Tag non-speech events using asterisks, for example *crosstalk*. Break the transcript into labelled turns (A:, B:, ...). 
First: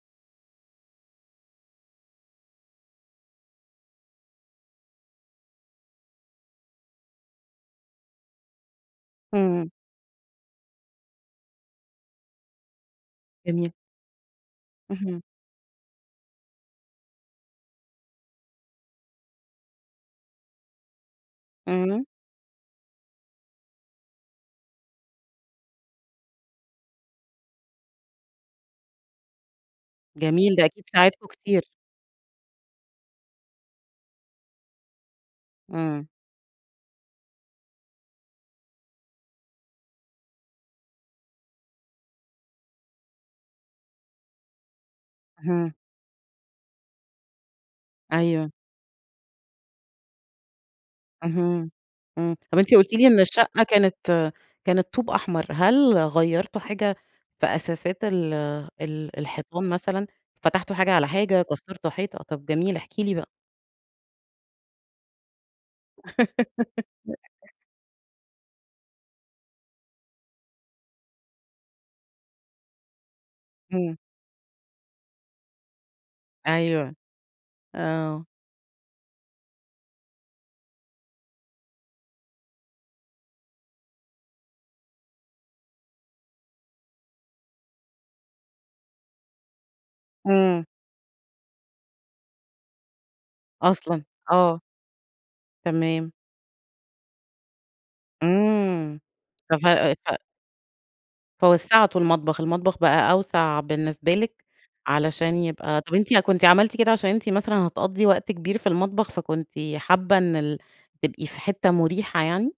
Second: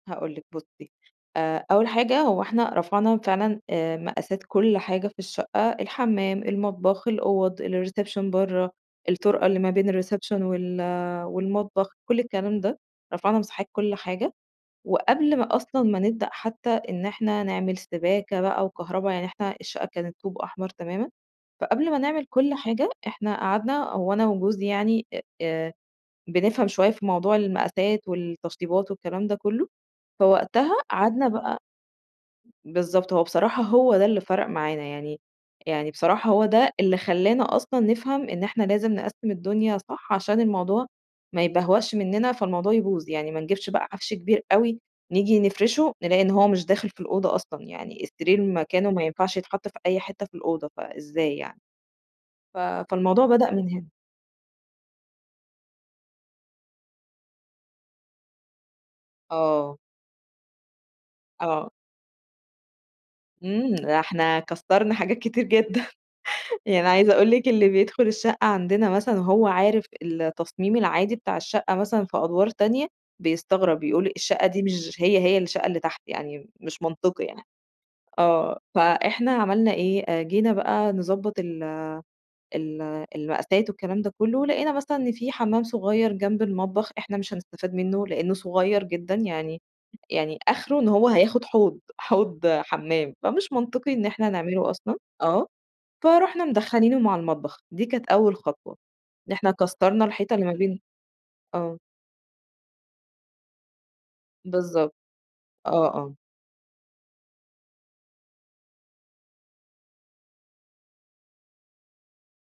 A: هاقول لِك بُصي آآ، أول حاجة هو إحنا رفعنا فعلًا آآ، مقاسات كُلّ حاجة في الشقة، الحمام، المطبخ، الأوض، الreception برّا، الطُرْقة اللي ما
B: إمم.
A: بين الreception وال والمطبخ، كُلّ الكلام ده، رفعنا مساحات
B: جميل.
A: كُلّ حاجة،
B: اهم.
A: وقبْل ما أصلًا ما نبدأ حتى إن إحنا نعمل سِباكة بقى وكهربا يعني إحنا الشقة كانت طوب أحمر تماما، فقبْل ما
B: إمم.
A: نعمل كُلّ حاجة إحنا قعدنا هو أنا وجوزي يعني آآ، آآ بنفْهم شوية في موضوع المقاسات والتشطيبات والكلام ده كلّه،
B: جميل، ده
A: فوقتها
B: أكيد
A: قعدنا
B: ساعدكوا
A: بقى
B: كتير.
A: بالضبط، هو بصراحة هو ده اللي فَرَق معانا يعني يعني
B: إمم.
A: بصراحة هو ده اللي خلانا أصلًا نفْهم إن إحنا لازم نقسِّم الدنيا صح، عشان الموضوع ما يِبَهْوَقْش منّنا، فالموضوع يبوظ، يعني ما نجيبش بقى عَفْش كبير أوي، نيجي
B: اهم.
A: نفرشه نلاقي إن هو مش داخل في الأوضة أصلًا، يعني السرير
B: أيوه.
A: مكانه ما ينفعش يتحط في أي حتة في الأوضة، فإزاي يعني؟
B: اهم، امم، طب
A: ف
B: أنتِ قُلتِ لي إن
A: فالموضوع بدأ
B: الشقة
A: من هنا.
B: كانت كانت طوب أحمر، هل غيّرتوا حاجة في أساسات ال ال الحيطان
A: آه.
B: مثلًا، فتحتوا حاجة على حاجة،
A: آه.
B: كسَّرتوا حيطة؟ طب جميل، إحكي لي بقى.
A: إمم، ده إحنا كسَّرنا حاجات كتير جدًا، يعني عايزة أقول لِك
B: *laughs*
A: اللي بيدخل الشقة عندنا مثلًا وهو عارف التصميم العادي بتاع الشقة مثلًا في أدْوار تانية، بيستغرب،
B: همم.
A: يقول: "الشقة دي مش هي هي الشقة اللي تحت، يعني مش
B: أيوه،
A: منطقي يعني."
B: آه.
A: آه، فإحنا عملنا إيه، آآ، جينا بقى نضبّط ال ال المقاسات والكلام ده كلّه، لقينا مثلًا إن في حمام صغيّر جنب المطبخ، إحنا مش هنسْتَفاد منه لأنه صغيّر جدًا، يعني يعني
B: إمم.
A: آخره إن هو هياخد حوض، حوض حمام، فمش منطقي
B: أصلًا!
A: إن إحنا
B: آه.
A: نعمله أصلًا، آه،
B: تمام.
A: فرُحنا مدخَّلينه مع المطبخ، دي كانت أول خطوة،
B: إمم،
A: إن إحنا
B: ف ف
A: كسّرْنا
B: ف
A: الحيطة اللي ما بين آه.
B: فوسَّعتوا المطبخ، المطبخ بقى أوْسع بالنسبة لِك
A: بالضبط،
B: علشان يبقى
A: آه
B: طب
A: آه.
B: أنتِ كُنتِ عملتِ كده عشان أنتِ مثلًا هتقضّي وقت كبير في المطبخ، فكُنتِ حابة إن ال تبقي في حتة مُريحة يعني؟